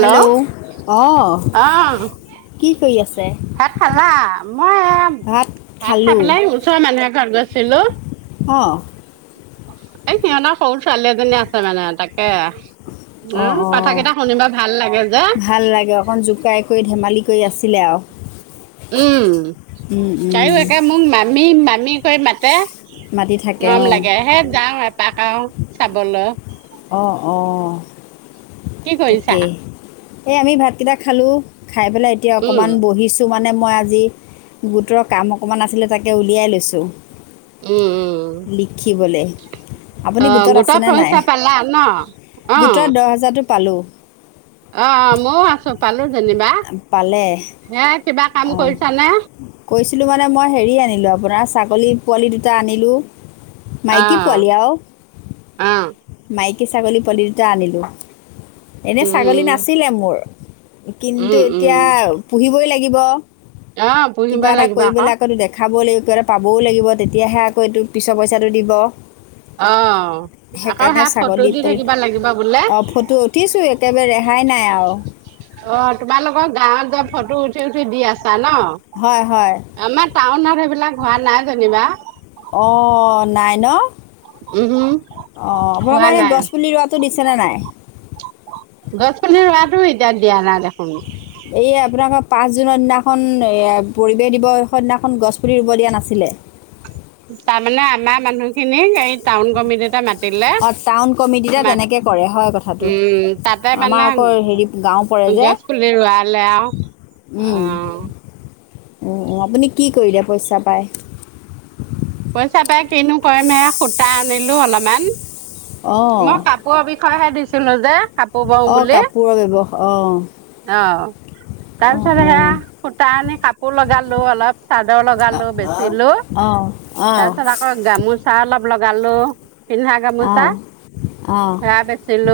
Hello! অঁ, অ কি কৰি আছ ভাত খালা? মই [unintelligible] ভাত ভাত খাই খালোঁ পেলাই ওচৰ মানুহ এঘত গৈছিলো। অঁ। এই সিহঁতৰ সৰু ছোৱালী এজনী আছে মানে তাকে। এঁ অঁ কথা অঁ কেইটা শুনিবা ভাল লাগে যে। ভাল লাগে অঁ অকণ জোকাই কৰি ধেমালি কৰি আছিলে আও উম তাইয়ো একে মোক মামী মামী কৈ মাতে মাতি থাকে মৰম অঁ লাগে হে যাওঁ এপাক আও চাবলৈ। অঁ অঁ কি কৰিছা তাকেই এই আমি ভাতকেইটা খালোঁ, খাই পেলাই এতিয়া উম অকণমান বহিছ তো মানে মই আজি গোটৰ কাম অকণমান আছিলে, তাকে উলিয়াই লৈছোঁ। উম উম লিখিবলে আপুনি গোটত আছেনে নাই? খালা ন'? অ গোটত দহ হাজাৰটো পালোঁ। অঁ ময়ো আছো পালো যেনিবা, পালে হেয়া কিবা কাম কৰিছানে? কৰিছিলোঁ মানে মই হেৰি আনিলোঁ আপোনাৰ ছাগলী পোৱালি দুটা আনিলোঁ। মাইকী অঁ পোৱালি আৰু অঁ মাইকী ছাগলী পোৱালী দুটা আনিলোঁ, এনেই ছাগলী উম নাছিলে মোৰ। উম কিন্তু এতিয়া উম পুহিবই লাগিব, আহ পুহিব কিবা এটা লাগিব কৰি পেলাই আকৌ টো দেখা খাব লাগিব কিবা এটা পাবও লাগিব, তেতিয়াহে আকৌ এইটো পিছৰ পইচাটো দিব। অঁ। সেইকাৰণে ছাগলী বোলে পোৱালিত অঁ ফটো উঠিছোঁ একেবাৰে ৰেহাই নাই আও। অঁ, তোমালোকৰ গাঁৱত যে ফটো উঠি উঠি দি আছা হয় ন'? হয় আমা টাউনত সেইবিলাক হোৱা নাই যেনিবা। অঁ নাই ন'? উমহম অঁ হোৱা আপোনালোকৰ হে নাই গছ পুলি ৰোৱাটো দিছেনে নাই? গছ পুলি ৰুৱাটোও এতিয়া দিয়া নাই দেখোন। এই আপোনালোকৰ পাঁচ জুনৰ দিনাখন, এয়া পৰিৱেশ দিৱসৰ দিনাখন গছপুলি ৰুব দিয়া নাছিলে? তাৰমানে আমাৰ মানুহখিনিক সেই টাউন কমিটীতে মাত তিলে অঁ টাউন কমিটিতে মাত, তেনেকৈ কৰে হয় কথাটো উম তাতে আমাৰ মানে আকৌ হেৰি গাঁও পৰে যে গছ পুলি ৰোৱালে আও। উম অ' অ' আপুনি কি কৰিলে পইচা পায়? পইচা পাই কিনো কৰিম এয়া সূতা আনিলো অলমান। অঁ মই কাপোৱৰ বিষয়েহে দিছিলো যে। কাপোৰ অ' কাপোৰৰ ব্যৱস অ' অঁ তাৰপিছত সেয়া সূতা আনি কাপোৰ লগালো অলপ। চাদৰ লগালো, অঁ বেচিলো। অঁ অঁ তাৰ পিছত‌ আক আকৌ, গামোচা অলপ লগালো, পিন্ধা অঁ গামোচা। অঁ অঁ অঁ অঁ সেয়া বেছিলো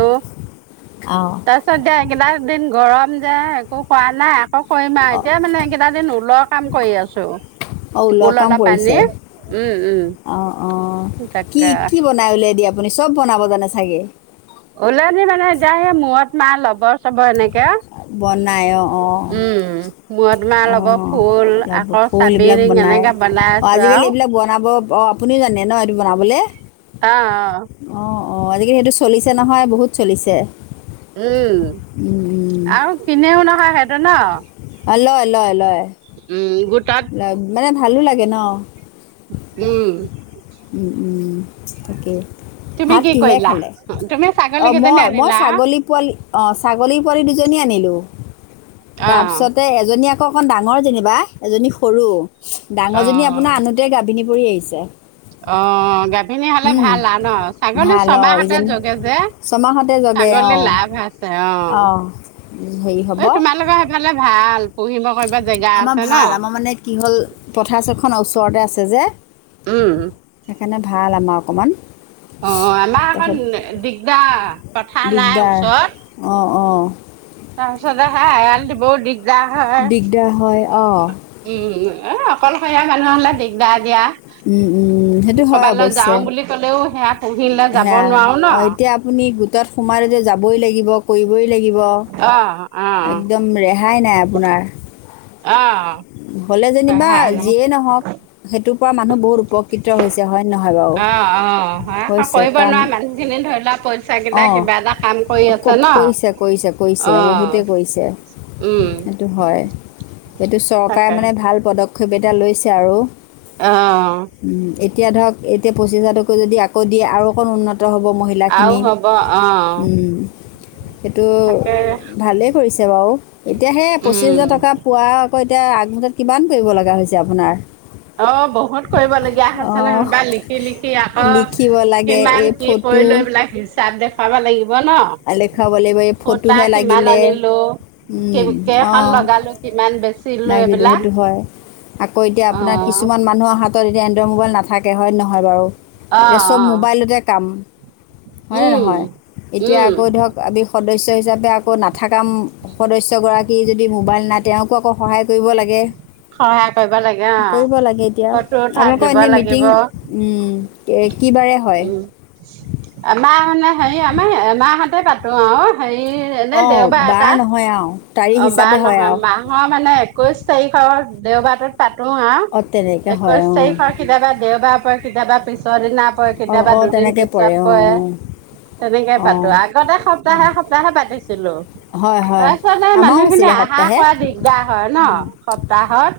অঁ তাৰ তাৰ পিছত যাই এইগিলা দিন গৰম যে, একো কৰা নাই আকৌ কৰিম আও এতিয়া মানে একেটা দিন ঊলৰ কাম কৰি আছো। অঁ ঊলৰ ঊল কাম অলপ পৰিছে আনি। উম উম অঁ অঁ কি তাকে কি বনাই ওলিয়াই দিয়ে আপুনি, চব বনাব জানে চাগে? ঊলেদি মানে যায় সেই মূৰত মাৰা লবৰ-চবৰ এনেকে বনায় অঁ উম, মূৰত মাৰা ল'ব অঁ ফুল ল'বো আকৌ শোল এইবিলাক চাবিৰিং বনায়। এনেকে বনাই অঁ আছো আজিকালি আৰু। এইবিলাক বনাব অ' আপুনিও জানে ন এইটো বনাবলে? অঁ অঁ। অ', অ', আজিকালি সেইটো চলিছে নহয়, বহুত চলিছে। উম, আৰু কিনেও নহয় সেইটো ন'। অ' লয় লয় লয়, উম, গোটত লয় মানে ভালো লাগে ন'। উম। উম, উম, তাকে। তুমি ভাত কি কিহেৰে কৰিলা? খালে? তুমি ছাগলী অ' কেইজনী মই মই আনিলা? ছাগলী পোৱালি অ' ছাগলী পোৱালী দুজনী আনিলোঁ, তাৰ অ', পিছতে এজনী আকৌ আকৌ অকণ ডাঙৰ যেনিবা এজনী সৰু, ডাঙৰজনী আপোনাৰ অ', আনোতে গাভিনী পৰি আহিছে। অ' গাভিনী হ'লে ভাল আৰু ন' ছাগলী ভাল অঁ ছমাহতে এইজনী জগে যে। ছমাহতে জগে ছাগলী অ', লাভ আছে অ', হেৰি হ'ব। ফালে ভাল পুহিব কৰিব জেগা আমাৰ আছে ন'। ভাল আমাৰ মানে কি হ'ল পথাৰছখন ওচৰতে আছে যে। উম। সেইকাৰণে ভাল আমাৰ অকমান। অ' আমাৰ অকণ দিগদাৰ। পথাৰ নাই দিগদাৰ অ‌', অ'। তাৰপাছতে হে [unintelligible] দিবওঁ দিগদাৰ হয়। উম, দিগদাৰ হয় অঁ অকলশৰীয়া মানুহ হ'লে দিগদাৰ দিয়া। উম, উম, সেইটো হয় অৱশ্যে। ক'লেওঁ সেয়া পুহিলে যাব সেয়া নোৱাৰো ন'। অঁ এতিয়া আপুনি গোটত সোমালে যে যাবই লাগিব কৰিবই লাগিব, অ একদম ৰেহাই নাই আপোনাৰ। অ হ'লে যেনিবা যিয়েই নহওঁক। সেইটোৰ পৰা মানুহ বহুত উপকৃত হৈছে হয় নে নহয় বাৰু। অ অ হয় হৈছে কৰিব কাৰণ নোৱাৰা মানুহখিনি ধৰি লোৱা পইচা কেইটা অঁ কিবা এটা কাম কৰি আছে ক- কৰিছে ন'। কৰিছে অ কৰিছে বহুতেই কৰিছে। উম। এইটো হয়, এইটো চৰকাৰে তাকে মানে ভাল পদক্ষেপ এটা লৈছে আৰু। অ'। উম, এতিয়া ধৰক এতিয়া পঁচিছ হাজাৰকৈ যদি আকৌ দিয়ে আৰু অকণ উন্ন ত হ'ব আৰু মহিলাখিনি। হ'ব অ সেইটো তাকে ভালেই কৰিছে বাৰু, এতিয়া সেই পঁচিছ উম হেজাৰ টকা পোৱা আকৌ এতিয়া আগদিনত কিমান কৰিব লগা হৈছে আপোনাৰ। অ' বহুত কৰিবলগীয়া হৈছে অঁ নহয় বা লিখি লিখি আকৌ লিখিব লাগে কিমান এই কি ফটো কৰিলোঁ এইবিলাক হিচাপ দেখুৱাব লাগিব দেখুৱাব লাগিব এই ন'। সূতা ফটোহে কিমান লাগিলে আনিলোঁ, উম, কে-কেইখন লগালোঁ। কিমান বেছ লাগিলো সেইটো হয়, আকৌ এতিয়া আপোনাৰ অ' কিছুমান মানুহৰ হাতত এতিয়া এন [unintelligible] মোবাইল নাথাকে হয় নহয় বাৰু, এতিয়া অ' চব অ' মোবাইলতে কাম। হয়নে উম নহয়, এতিয়া উম আকৌ ধৰক আমি সদস্য হিচাপে আকৌ নাথাকাম সদস্যগৰাকী যদি মোবাইল নাই তেওঁকো আকৌ সহায় কৰিব লাগে। সহায় কৰিব লাগে অ' কৰিব লাগে এতিয়া, ফটো উঠাত আপোনালোকৰ দিব এনে মিটিং লাগিব। উম, কে-কি বাৰে হয়? উম আমাৰ মানে হেৰি আমাৰ এমাহতে পাতোঁ আৰু হেৰি এনে অঁ দেৱবা বাৰ এটাত হয় আৱ তাৰিখ অ হিচাপে বাৰ নহয় মাহৰ মানে একৈশ তাৰিখৰ দেওবাৰটোত পাতো আৱ অঁ তেনেকৈ হয় একৈশ অঁ তাৰিখৰ কেতিয়াবা দেওবা পৰে কেতিয়াবা পিছৰ দিনা পৰে অঁ কেতিয়াবা অঁ দুদিন তেনেকৈ পিছত অঁ পৰে তেনেকে অঁ পাতোঁ আগতে সপ্তাহে সপ্তাহে পাতিছিলোঁ অঁ হয় তা হয় আমাৰো মানুহখিনি আছিলে সপ্তাহে আহাৰখোৱা দিগদাৰ হয় ন উম, সপ্তাহত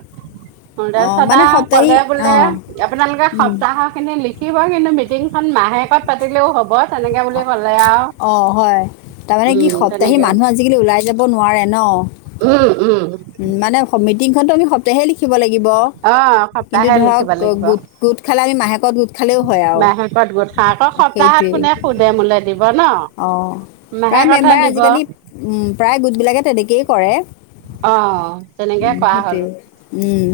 অঁ মানে নদেচদাক সপ্তাহী কলে বোলে অঁ আপোনালোকে উম, সপ্তাহ' খিনি লিখিব কিন্তু মিটিংখন মাহেকত পাতিলেওঁ হ'ব তেনেকে অ বুলি ক'লে আৰু অ হয় তাৰমানে কি উম সপ্তাহী তেনেকে মানুহ আজিকালি ওলাই যাব নোৱাৰে ন উম উম মানে সমিটিংখনতো আমি স প্তাহতে লিখিব লাগিব অ কিন্তু সপ্তাহে ধৰক লিখিব লাগিব গোট গোট খালে আমি মাহেকত খালেও হয় আৰু মাহেকত গোট খাওঁ আকৌ অঁ, সপ্তাহত কোনে সুধে মোলে দিব ন অ প্ৰায় মাহেকতহে মেম্বাৰে দিব আজিকালি উম প্ৰায় গোটবিলাকে তেনেকেই কৰে অ অ অ তেনেকে উম, কৰা সেইটোৱেই হ'লো উম,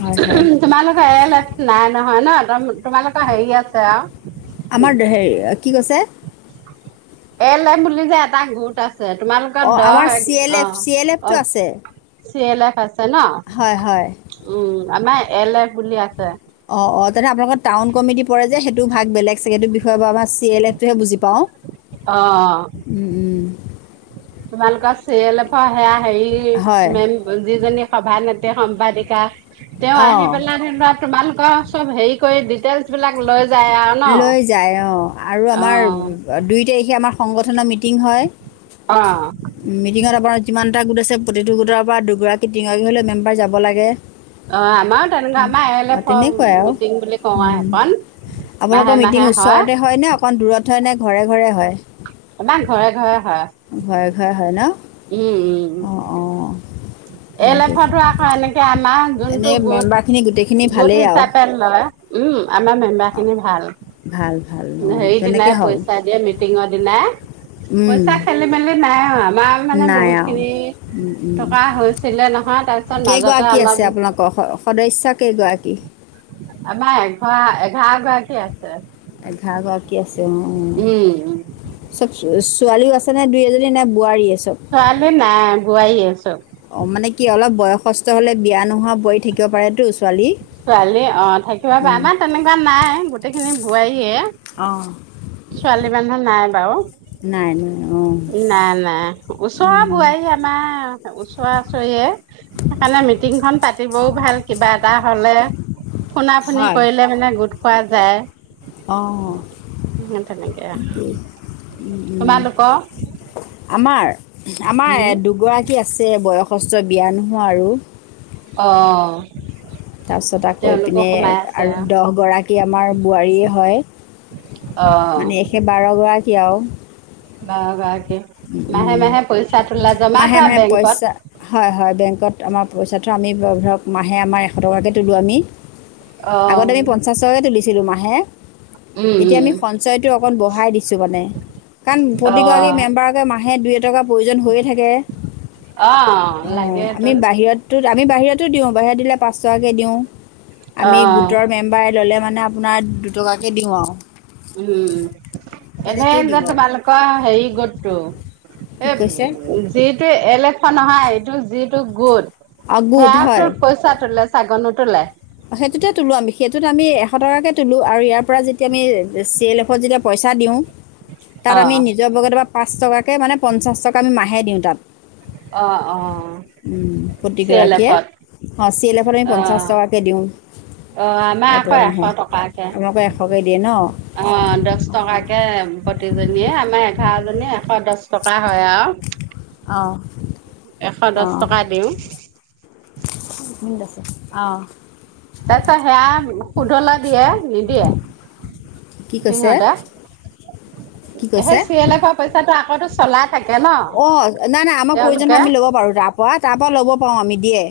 হয় হয় তোমালোকৰ এলেট নাই নহয় ন তোমালোকৰ হেৰি আছে আৱ আমাৰ ধে কি কৈছে? এল এফ বুলি যে এটা গোট আছে তোমালোকৰ অঁ দহ আমাৰ C L F C L এ এফটো আছে চি এল এফ আছে ন হয় হয় উম, আমাৰ এল এফ বুলি আছে অ অ তেনে আপোনালোকৰ টাউন কমিটি পৰে যে সেইটো ভাগ বেলেগ চাগে এইতো বিষয়, চি এল এফটোহে বুজি পাওঁ। অ অ উম উম তোমালোকৰ চি এল এফৰ সেয়া হয় হেৰি মেম যিজনী সভানেত্ৰী, সম্পাদিকা তেওঁ আহি অঁ পেলাই যেনিবা তোমালোকৰ চব হেৰি কৰি ডিটেলচ বিলাক লৈ যায় আৱ লৈ যায় অ' আৰু আমাৰ দুই তাৰিখে আমাৰ সংগঠনৰ মিটিং হয়। অ' মিটিঙত আপোনাৰ যিমান এটা গোট আছে, প্ৰতিটো গোটৰ পৰা দুগৰাকী-তিনিগৰাকী হ'লেও মেম্বাৰ যাব লাগে। অ', আমাৰো তেনেকুৱা, তেনে- আমাৰ এ এল অঁ এফ তেনেকুৱাই আৰু মিটিং বুলি কওঁ আউ উম। হেখন। আপোনালোকৰ মিটিং ওচৰতে হয় নে, অকণ দূৰত হয় নে, ঘৰে ঘৰে হয়? আমা ঘৰে ঘৰে হয়। ঘৰে ঘৰে হয় ন অ অ এল এল এফটো আকৌ এনেকে আমা যোনটো এনেই গোট মেম্বাৰখিনি গোটেইখিনি গোট ভালেই আৰু হিচাপে লয় উম আমা মেম্বাৰ অঁ খিনি ভাল। ভাল ভাল অঁ তেনেকে সেইদিনাই হওক পইচা দিয়ে মিটিংৰ দিনাই উম, পইচা খেলি মেলি নাই আৱ আমাৰ মানে নাই আৰু বহুতখিনি। উম টকা হৈছিলে নহয়। তাৰপিছত মাজতে কেগৰাকী অলপ আছে আপোনালোক' স, সদস্য কেইগৰাকী? আমা এঘা এঘাৰগৰাকী আছে। এঘাৰগৰাকী আছে উম উম চব ছোৱালীও আছে নে দুই-এজনী, নে বোৱাৰীয়ে চব? ছোৱালী নাই বোৱাৰিয়ে চব। অ মানে কি অলপ বয়সস্থ হ'লে বিয়া নোহোৱা বোৱাৰী থাকিব পাৰেটো। ছোৱালী অ থাকিব পাৰে আমাৰ তেনেকুৱা নাই গোটেইখিনি বোৱাৰীয়ে। অ ছোৱালী মানুহ নাই বাৰু নাই নাই চব উম, বোৱাৰীয়ে নাই ওচৰা ওচৰিৱে। সেইকাৰণে মিটিংখন পাতিবও ভাল কিবা এটা হ'লে। ফোনা ফোনি হয় কৰিলে মানে গোট খোৱা যায়। অ উম তেনেকেই উম, উম। তোমালোকৰ আমাৰ উম, আমাৰ দুগৰাকী আছে বয়সস্থ বিয়া নোহোৱা আৰু। অ তাৰপিছত আকৌ তেওঁলোকো এইপিনে সোমাই আছে আৰু দহগৰাকী আমাৰ বোৱাৰীয়ে হয়। অ সেই বাৰগৰাকী আৰু। বাৰ গৰাকী মাহে মাহে পইচা তোলা জমা মাহে থোৱা মাহে পইচা বেংকত। হয় হয় বেংকত আমাৰ পইচা থও আমি ধৰক মাহে আমাৰ এশ টকাকে তোলোঁ আমি। আগতে অ', আমি পঞ্চাশ টকাকে তুলিছিলো মাহে। উম, এতিয়া উম, আমি সঞ্চয়টো অকণ বঢ়াই দিছো মানে কাৰণ প্ৰতিগৰাকী অ', মেম্বাৰ। মাহে দুই-এটকা প্ৰয়োজন হৈয়ে থাকে অ আমি বাহিৰত। তো আমি বাহিৰতো দিওঁ বাহিৰত দিলে পাঁচ টকাকে দিওঁ আমি অ', গোটৰ। মেম্বাৰে ল'লে মানে আপোনাৰ দুটকাকে দিওঁ আৰু। উম উম এই তেনেকৈয়ে যে দিওঁ আৰু তোমালোকৰ হেৰি গোটটো। কি কৈছে এই যিটো এল এফ নহয় এইটো যিটো গোট। অ গুড হয় সেয়াতো পইচা তোলে চাগে নোতোলে। সেইটোতে তোলো আমি সেইটোত আমি এশ টকাকে তোলো আৰু ইয়াৰ পৰা। তেতিয়া আমি চি এল এফত যেতিয়া পইচা দিওঁ তাত আমি অ', নিজৰ পকেটৰ পৰা পাঁচ টকাকে মানে পঞ্চাছ টকা আমি মাহে দিওঁ তাত অ', অ', উম চি এল প্ৰতিগৰাকীয়ে এফত অ চি এল এফত আমি পঞ্চাছ অ', টকাকে দিওঁ অ', আমাৰ তাৰ আকৌ পৰা এশ মাহে টকাকে আপোনালোকৰ এশকে দিয়ে ন অ দহ টকাকে প্ৰতিজনীয়ে আমাৰ এঘাৰজনী এশ দহ টকা হয় আৱ অ অ দহ টকা দিওঁ এইখিনিত আছে অ তাৰপিছত সেয়া সোদলে দিয়ে নিদিয়ে কি কৈছে সিহঁতে কি সেই কৈছে চি এলফৰ পইচাটো আকৌ টো চলাই থাকে ন অ নাই নাই আমাৰ প্ৰয়োজন হয় তেওঁলোকে আমি ল'ব পাৰো তাৰপৰা তাৰপৰা ল'ব পাৰো আমি দিয়ে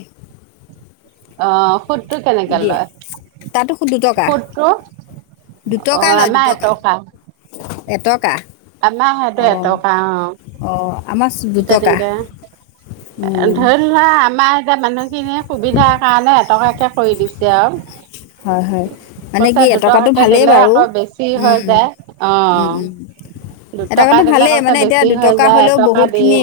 অহ সুদটো কেনেকে দিয়ে লয় তাতো দুটকা সুদটো অ দুটকা লয় আমাৰ দুটকা এটকা এটকা আমাৰ সেইটো অ এটকা অ আমাৰ দুটকা তেনেকে উম ধৰি লোৱা আমাৰ এতিয়া মানুহখিনিয়ে সুবিধাৰ কাৰণে এটকাকে কৰি দিছে আৰু হয় হয় মানে কৈছে কি এটকাটো দুটকাকে ভালেই দিলে বাৰু আকৌ বেছি উম হৈ যায় উম অ উম দুটকা এটকাটো দিলে ভালেই কৈছে মানে এতিয়া বেছি হৈ দুটকা যায় হ'লেও এটকা বহুত দি খিনি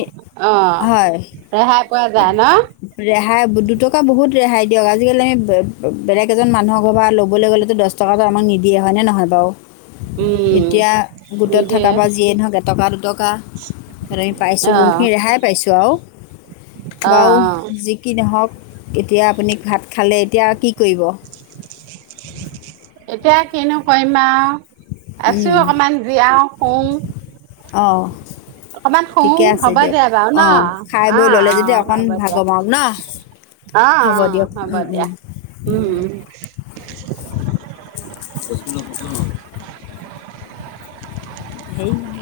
অ হয় ৰেহাই পোৱা যায় ন ৰেহাই দুটকা বহুত ৰেহাই দিয়ক আজিকালি বে বে বেলেগ কেইজন মানুহক ঘৰ পা লবলৈ গ'লেতো দহ টকাটো আমাক নিদিয়ে হয় নে নহয় বাৰু? উম এতিয়া গোটত থাকা নিদিয়ে পা যিয়েই নহক এটকা দুটকা- তেনেকে পাইছোঁ অ বহুতখিনি ৰেহাই পাইছোঁ আও‌ অ অ বাও যি- কি নহওক এতিয়া আপুনি ভাত খালে, এতিয়া কি কৰিব? এতিয়া কিনো কৰিম আও আছোঁ উম, অকমান জীয়াও শুঁ। অঁ' অকমান শুঁ ঠিকে আছে হ'ব দিয়ক দিয়া বাৰু ন' অঁ খাই বৈ অঁ ল'লে অঁ যেতিয়া অকণ হ'ব দিয়া। ভাগৰ মাৰক ন অঁ হ'ব অঁ দিয়ক হব উম উম দিয়া, উম উম'। [unintelligible] সেই-